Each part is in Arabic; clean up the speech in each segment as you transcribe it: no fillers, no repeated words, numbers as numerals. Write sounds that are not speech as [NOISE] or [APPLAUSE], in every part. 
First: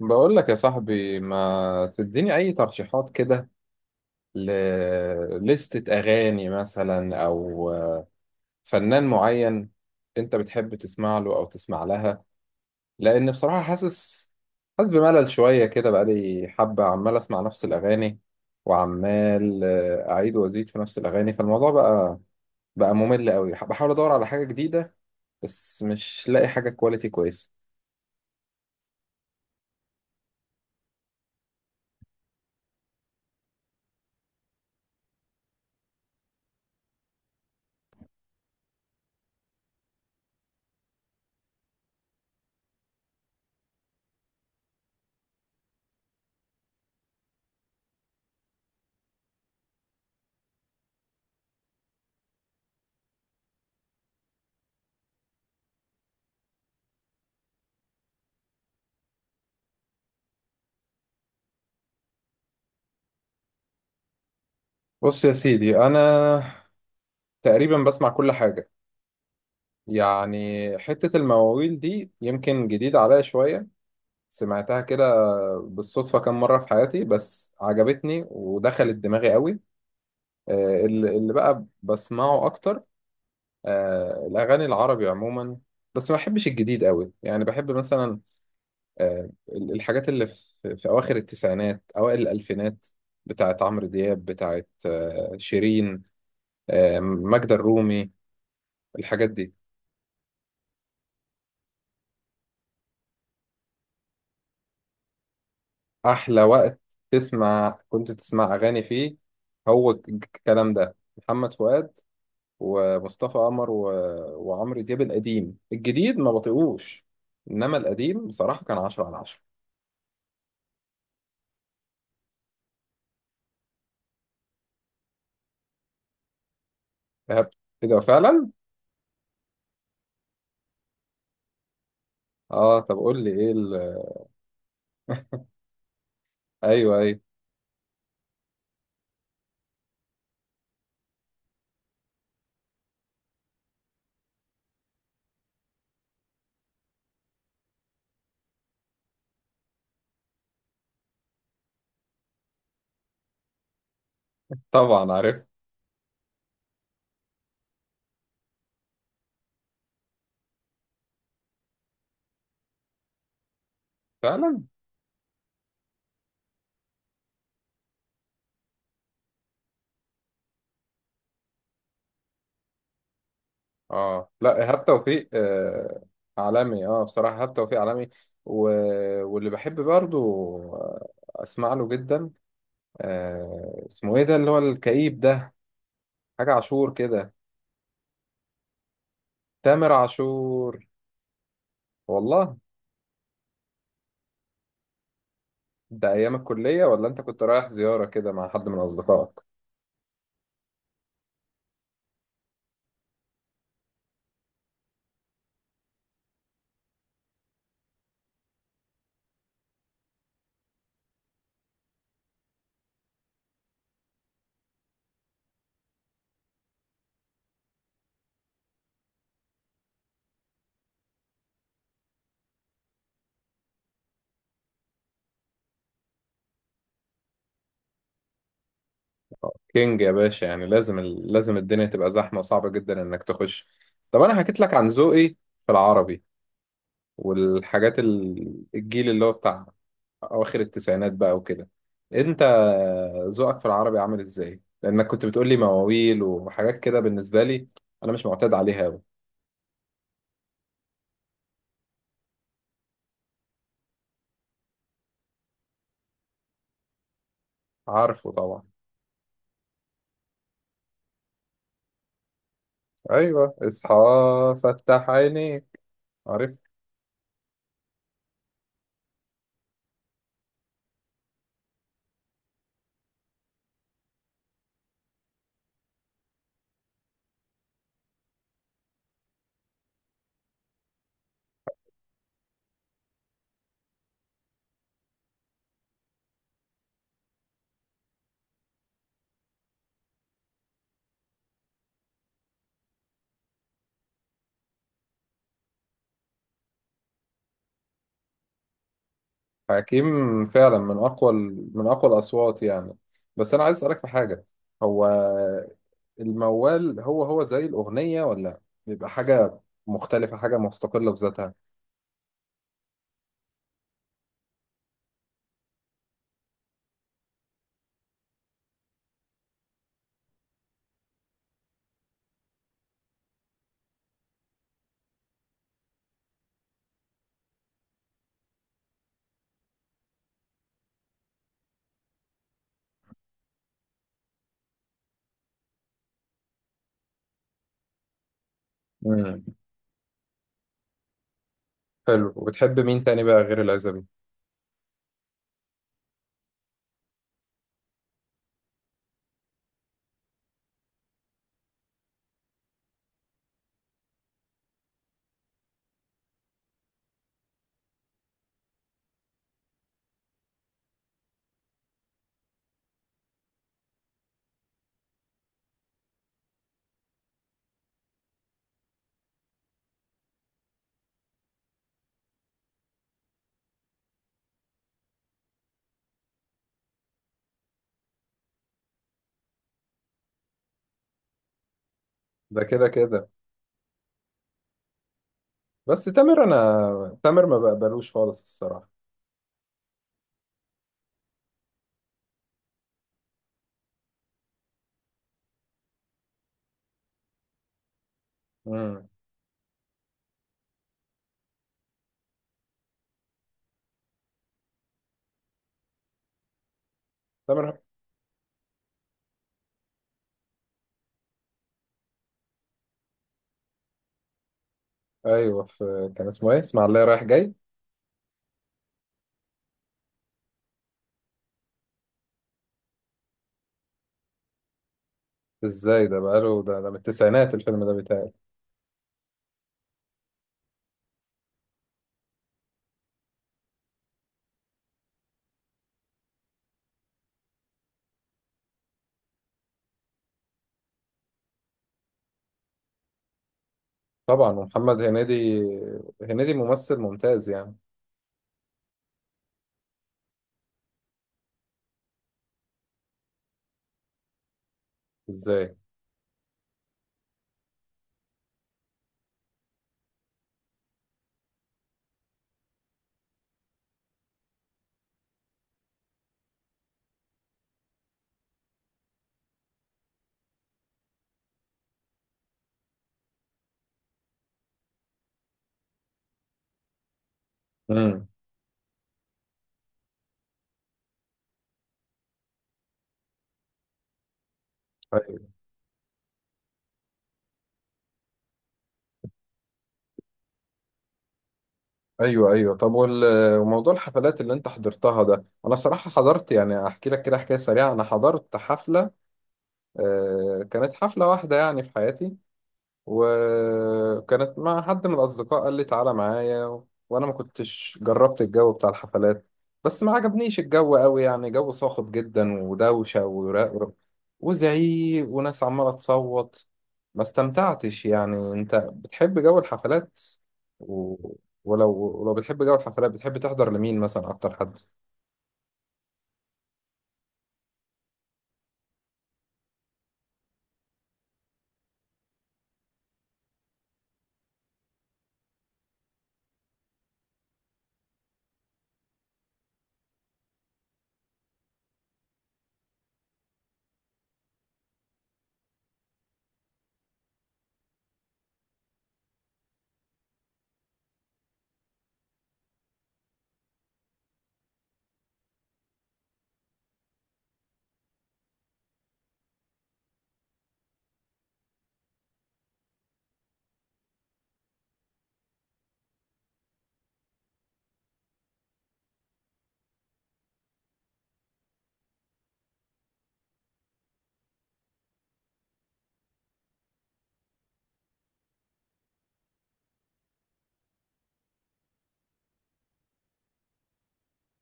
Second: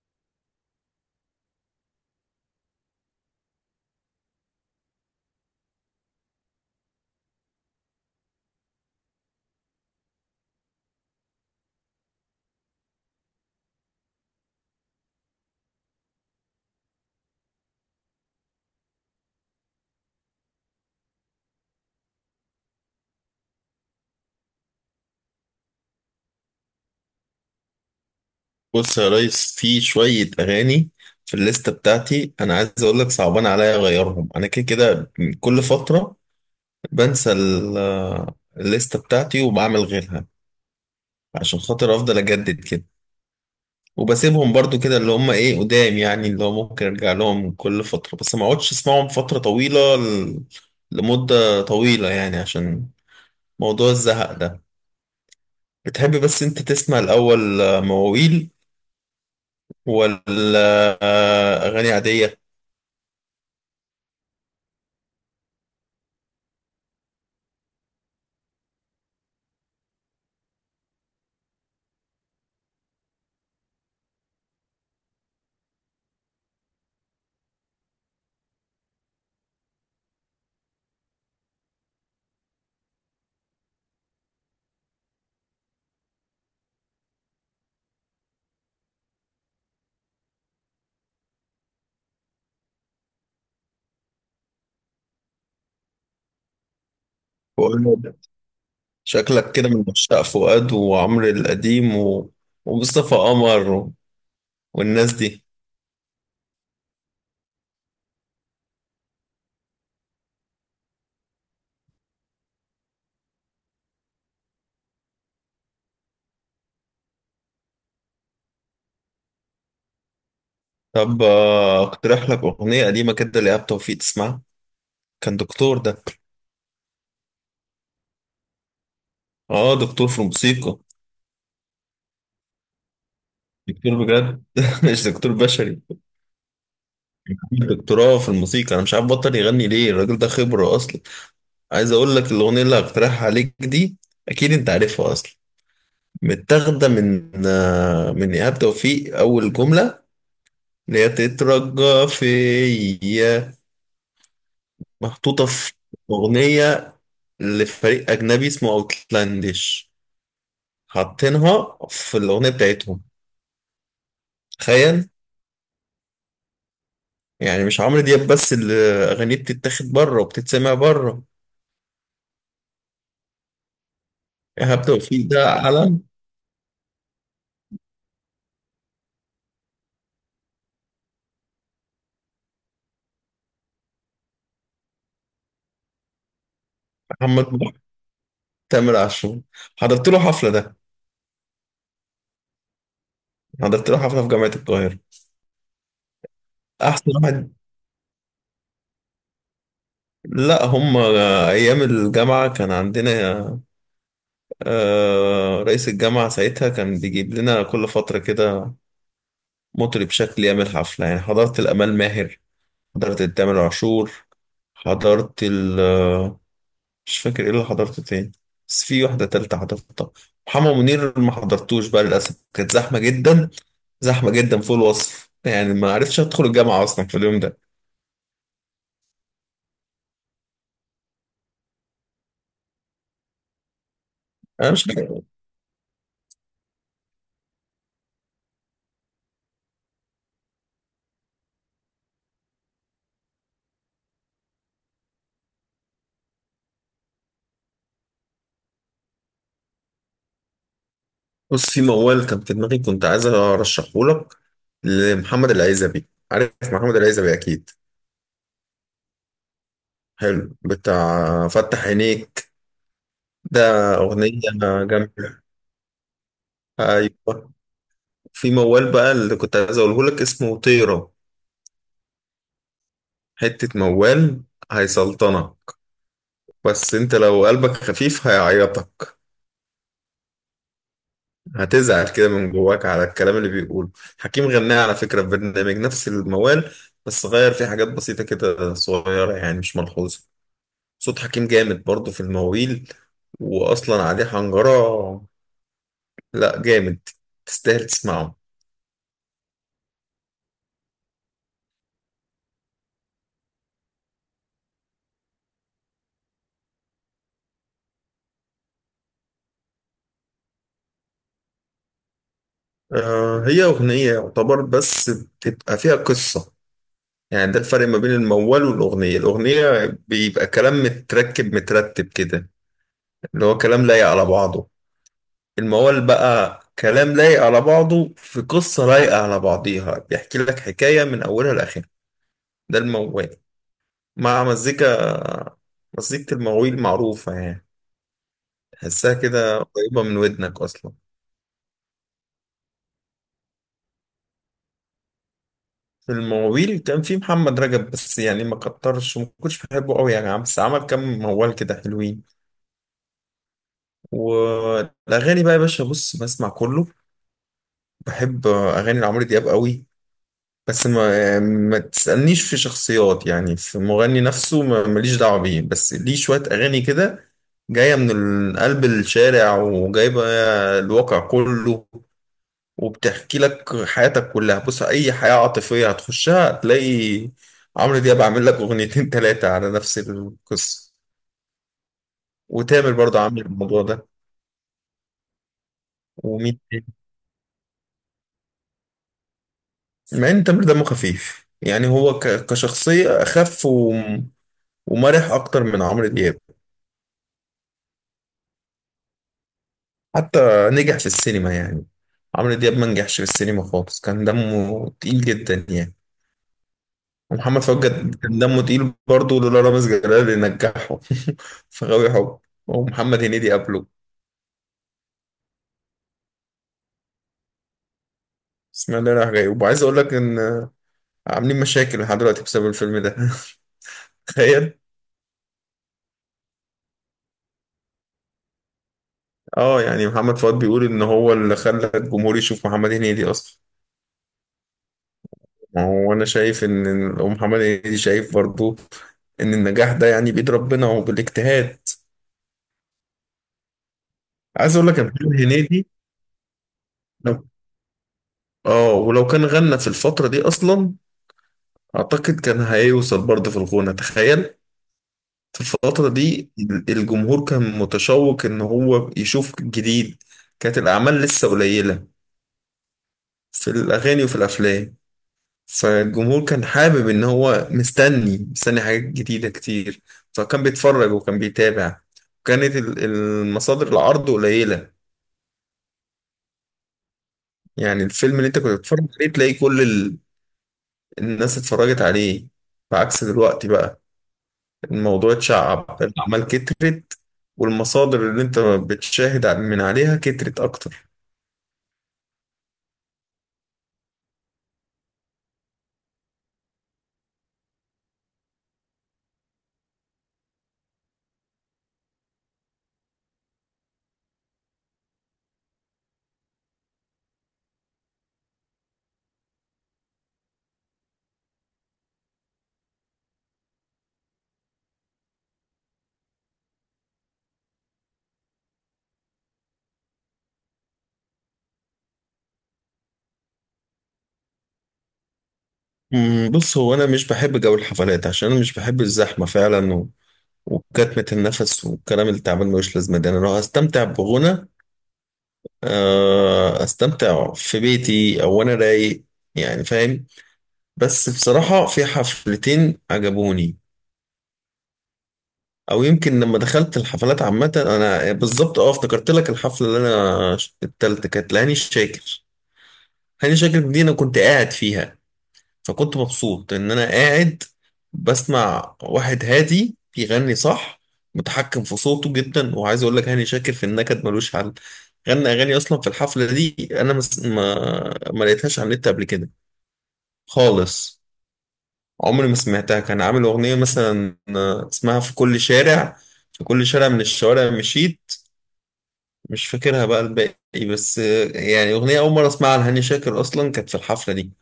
بقول لك يا صاحبي ما تديني اي ترشيحات كده لليستة اغاني مثلا او فنان معين. انت بتحب تسمع له او تسمع لها؟ لان بصراحة حاسس بملل شوية كده بقالي حبة عمال اسمع نفس الاغاني، وعمال اعيد وازيد في نفس الاغاني، فالموضوع بقى ممل قوي. بحاول ادور على حاجة جديدة بس مش لاقي حاجة كواليتي كويسة. بص يا ريس، في شوية أغاني في الليستة بتاعتي. أنا عايز أقول لك صعبان عليا أغيرهم، أنا كده كده كل فترة بنسى الليستة بتاعتي وبعمل غيرها عشان خاطر أفضل أجدد كده، وبسيبهم برضو كده اللي هم إيه قدام، يعني اللي هو ممكن أرجع لهم كل فترة بس ما أقعدش أسمعهم فترة طويلة لمدة طويلة يعني، عشان موضوع الزهق ده. بتحب بس أنت تسمع الأول مواويل ولا أغاني عادية؟ بص يا سيدي انا تقريبا بسمع كل حاجة، يعني حتة المواويل دي يمكن جديدة عليا شوية، سمعتها كده بالصدفة كام مرة في حياتي بس عجبتني ودخلت دماغي قوي. اللي بقى بسمعه أكتر، الأغاني العربي عموما، بس ما بحبش الجديد قوي، يعني بحب مثلا الحاجات اللي في أواخر التسعينات أوائل الألفينات، بتاعت عمرو دياب، بتاعت شيرين، ماجدة الرومي، الحاجات دي. شكلك كده من عشاق فؤاد وعمرو القديم و... ومصطفى قمر و... والناس دي. احلى وقت كنت تسمع اغاني فيه هو الكلام ده، محمد فؤاد ومصطفى قمر و... وعمرو دياب القديم. الجديد ما بطيقوش، انما القديم بصراحه كان 10 على 10. طب اقترح لك أغنية قديمة كده لإيهاب توفيق تسمعها، كان دكتور ده. فهمت كده فعلا. اه، دكتور في الموسيقى، اه طب قول لي ايه ال... دكتور بجد [LAUGHS] مش دكتور بشري، ايوه، ايوه. دكتوراه في الموسيقى. انا مش عارف بطل يغني ليه الراجل ده، خبرة اصلا. عايز اقول لك الأغنية اللي هقترحها عليك دي اكيد انت عارفها اصلا. متاخدة من من إيهاب توفيق، اول جملة اللي هي تترجى فيا طبعا عارف. محطوطة في أغنية لفريق أجنبي اسمه أوتلانديش، حاطينها في الأغنية بتاعتهم. فعلا. تخيل، يعني مش عمرو دياب بس اللي أغانيه بتتاخد بره وبتتسمع بره. اه لا، إيهاب ايهاب توفيق توفيق ده علم. آه عالمي، اه بصراحه ايهاب توفيق عالمي. و... واللي بحب برضو آه، اسمع له جدا، آه اسمه ايه ده اللي هو الكئيب ده، حاجة عاشور كده. محمد محب، تامر عاشور، تامر حضرت له حفلة ده. عاشور. والله. حضرت له حفلة في جامعة القاهرة. ده أيام الكلية ولا أحسن أنت كنت واحد. رايح زيارة كده مع حد من أصدقائك؟ لا، هم أيام الجامعة كان عندنا رئيس الجامعة ساعتها كان بيجيب لنا كل فترة كده مطرب شكل يعمل حفلة، يعني حضرت الأمال ماهر، حضرت التامر عاشور، حضرت مش فاكر ايه اللي حضرته تاني، بس في واحدة تالتة حضرتها. محمد منير ما حضرتوش بقى للأسف، كانت زحمة جدا، زحمة جدا فوق الوصف يعني، ما عرفتش أدخل الجامعة أصلا في اليوم ده. كينج يا باشا. يعني لازم لازم الدنيا تبقى زحمة وصعبة جدا إنك تخش. طب أنا حكيت أنا لك عن مش عارف. ذوقي في العربي والحاجات الجيل اللي هو بتاع أواخر التسعينات بقى وكده. أنت ذوقك في العربي عامل إزاي؟ لأنك كنت بتقول لي مواويل وحاجات كده، بالنسبة لي أنا مش معتاد عليها أوي. بص، في موال كان في دماغي كنت عايز أرشحه لك لمحمد العزبي، عارف محمد العزبي أكيد، عارفه طبعا. حلو بتاع فتح عينيك أيوه ده، اصحى. أغنية فتح جامدة. عينيك. أيوة، في موال بقى اللي كنت عايز أقوله لك اسمه طيرة، حتة موال هيسلطنك، بس انت لو قلبك خفيف هيعيطك، هتزعل كده من جواك على الكلام اللي بيقوله. حكيم غناه على فكرة في برنامج نفس الموال، بس غير فيه حاجات بسيطة كده صغيرة يعني مش ملحوظة. صوت حكيم جامد برضه في المواويل، وأصلا عليه حنجرة، لا جامد، تستاهل تسمعه. حكيم فعلا من اقوى من اقوى الاصوات يعني. بس انا عايز اسالك في حاجه، هو الموال هو زي الاغنيه، ولا بيبقى حاجه مختلفه، حاجه مستقله بذاتها؟ آه، هي أغنية يعتبر بس بتبقى فيها قصة، يعني ده الفرق ما بين الموال والأغنية. الأغنية بيبقى كلام متركب مترتب كده، اللي هو كلام لايق على بعضه. الموال بقى كلام لايق على بعضه في قصة لايقة على بعضيها، بيحكي لك حكاية من أولها لآخرها. ده الموال، مع مزيكا، مزيكة المواويل معروفة يعني، تحسها امم. كده قريبة من ودنك أصلا. حلو. وبتحب مين تاني بقى غير العزبي؟ في المواويل كان في محمد رجب، بس يعني ما كترش وما كنتش بحبه قوي يعني، بس عمل كام موال كده حلوين. والأغاني بقى يا باشا، بص بسمع كله، بحب أغاني لعمرو دياب قوي، بس ما تسألنيش في شخصيات يعني، في مغني نفسه ماليش دعوة بيه، بس ليه شوية أغاني كده جاية من قلب الشارع وجايبة الواقع كله، وبتحكي لك حياتك كلها. بص، أي حياة عاطفية هتخشها هتلاقي عمرو دياب عامل لك أغنيتين تلاتة على نفس القصة، ده كده وتامر برضه كده. عامل الموضوع ده. بس تامر، ومين تاني؟ انا تامر ما بقبلوش خالص الصراحه. مع إن تامر دمه خفيف يعني، هو كشخصية أخف ومرح أكتر من عمرو دياب، امم. حتى نجح في السينما يعني. عمرو دياب ما نجحش في السينما خالص، كان دمه تقيل جدا يعني. ومحمد تامر. فؤاد كان دمه تقيل برضه، لولا رامز جلال اللي نجحه [LAUGHS] في غاوي حب، ومحمد هنيدي قبله، ايوه، في كان اسمه ايه، اسمع الله رايح جاي. بسم الله راح جاي. وعايز اقول لك ان عاملين مشاكل لحد دلوقتي بسبب الفيلم ده [LAUGHS] تخيل. ازاي ده، بقاله ده، ده من التسعينات الفيلم ده بيتهيألي. اه، يعني محمد فؤاد بيقول ان هو اللي خلى الجمهور يشوف محمد هنيدي اصلا. ما هو انا شايف ان ومحمد هنيدي شايف برضه ان النجاح ده يعني بيد ربنا وبالاجتهاد. طبعا. عايز اقول لك ومحمد يا محمد هنيدي، هنيدي هنيدي ممثل لو، ممتاز يعني. اه، ولو كان غنى في الفترة دي اصلا اعتقد كان هيوصل برضه في الغنى، تخيل. في ازاي. الفترة دي الجمهور كان متشوق ان هو يشوف جديد، كانت الاعمال لسه قليلة في الاغاني وفي الافلام، فالجمهور كان حابب ان هو مستني حاجات جديدة كتير، فكان بيتفرج وكان بيتابع، وكانت المصادر العرض قليلة، يعني امم. الفيلم اللي انت كنت بتتفرج عليه تلاقي كل الناس اتفرجت عليه، بعكس دلوقتي بقى الموضوع ايوه. اتشعب، الأعمال كترت، والمصادر اللي انت بتشاهد من عليها كترت أكتر. ايوه، ايوه. طب وموضوع الحفلات اللي انت حضرتها ده، انا بصراحه حضرت، يعني احكي لك كده حكايه سريعه، انا حضرت حفله، كانت حفله واحده يعني في حياتي، وكانت مع حد من الأصدقاء قال لي تعالى معايا و... وأنا ما كنتش جربت الجو بتاع الحفلات، بس ما عجبنيش الجو قوي، يعني جو صاخب جدا ودوشة ورق وزعيق وناس عمالة تصوت، ما استمتعتش يعني. أنت بتحب جو الحفلات؟ و... ولو بتحب جو الحفلات بتحب تحضر لمين مثلا، أكتر حد؟ بص، هو أنا مش بحب جو الحفلات عشان أنا مش بحب الزحمة فعلا، و... وكتمة النفس والكلام اللي تعبان ملوش لازمة ده. أنا لو هستمتع بغنى أستمتع في بيتي أو أنا رايق، يعني فاهم. بس بصراحة في حفلتين عجبوني، او يمكن لما دخلت الحفلات عامه انا بالظبط، اه افتكرت لك، الحفله اللي انا التالتة كانت لهاني شاكر. هاني شاكر دي انا كنت قاعد فيها، فكنت مبسوط ان انا قاعد بسمع واحد هادي بيغني صح، متحكم في صوته جدا. وعايز اقول لك، هاني شاكر في النكد ملوش حل، غنى اغاني اصلا في الحفله دي انا مس... ما ما لقيتهاش على النت قبل كده خالص، عمري ما سمعتها. كان عامل اغنيه مثلا، اسمها في كل شارع، في كل شارع من الشوارع مشيت، مش فاكرها بقى الباقي، بس يعني أغنية أول مرة أسمعها لهاني شاكر أصلا كانت في الحفلة دي،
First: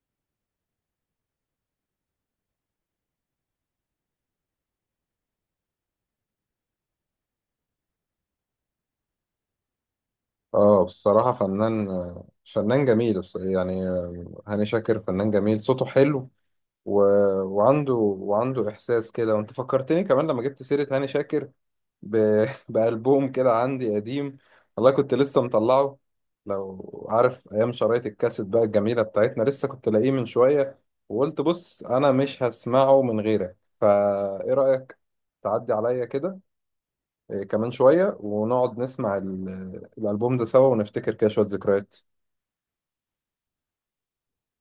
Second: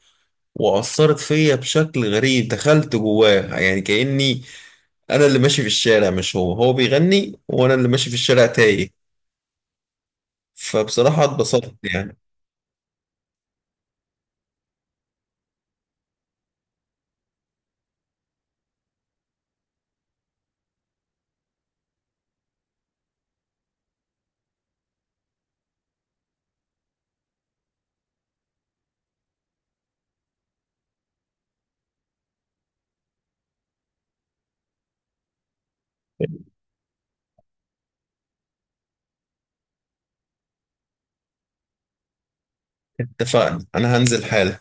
وأثرت فيا بشكل غريب، دخلت جواه يعني، كأني أنا اللي ماشي في الشارع مش هو، هو بيغني وأنا اللي ماشي في الشارع تايه. اه فبصراحة بصراحة اتبسطت فنان، يعني. فنان جميل يعني هاني شاكر فنان جميل، صوته حلو، و... وعنده إحساس كده. وأنت فكرتني كمان لما جبت سيرة هاني شاكر [LAUGHS] بألبوم كده عندي قديم، والله كنت لسه مطلعه، لو عارف أيام شرايط الكاسيت بقى الجميلة بتاعتنا، لسه كنت لاقيه من شوية، وقلت بص أنا مش هسمعه من غيرك، فإيه رأيك تعدي عليا كده كمان شوية ونقعد نسمع الألبوم ده سوا ونفتكر كده شوية ذكريات. اتفقنا، أنا هنزل حالا.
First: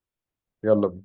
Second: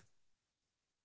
يلا بينا.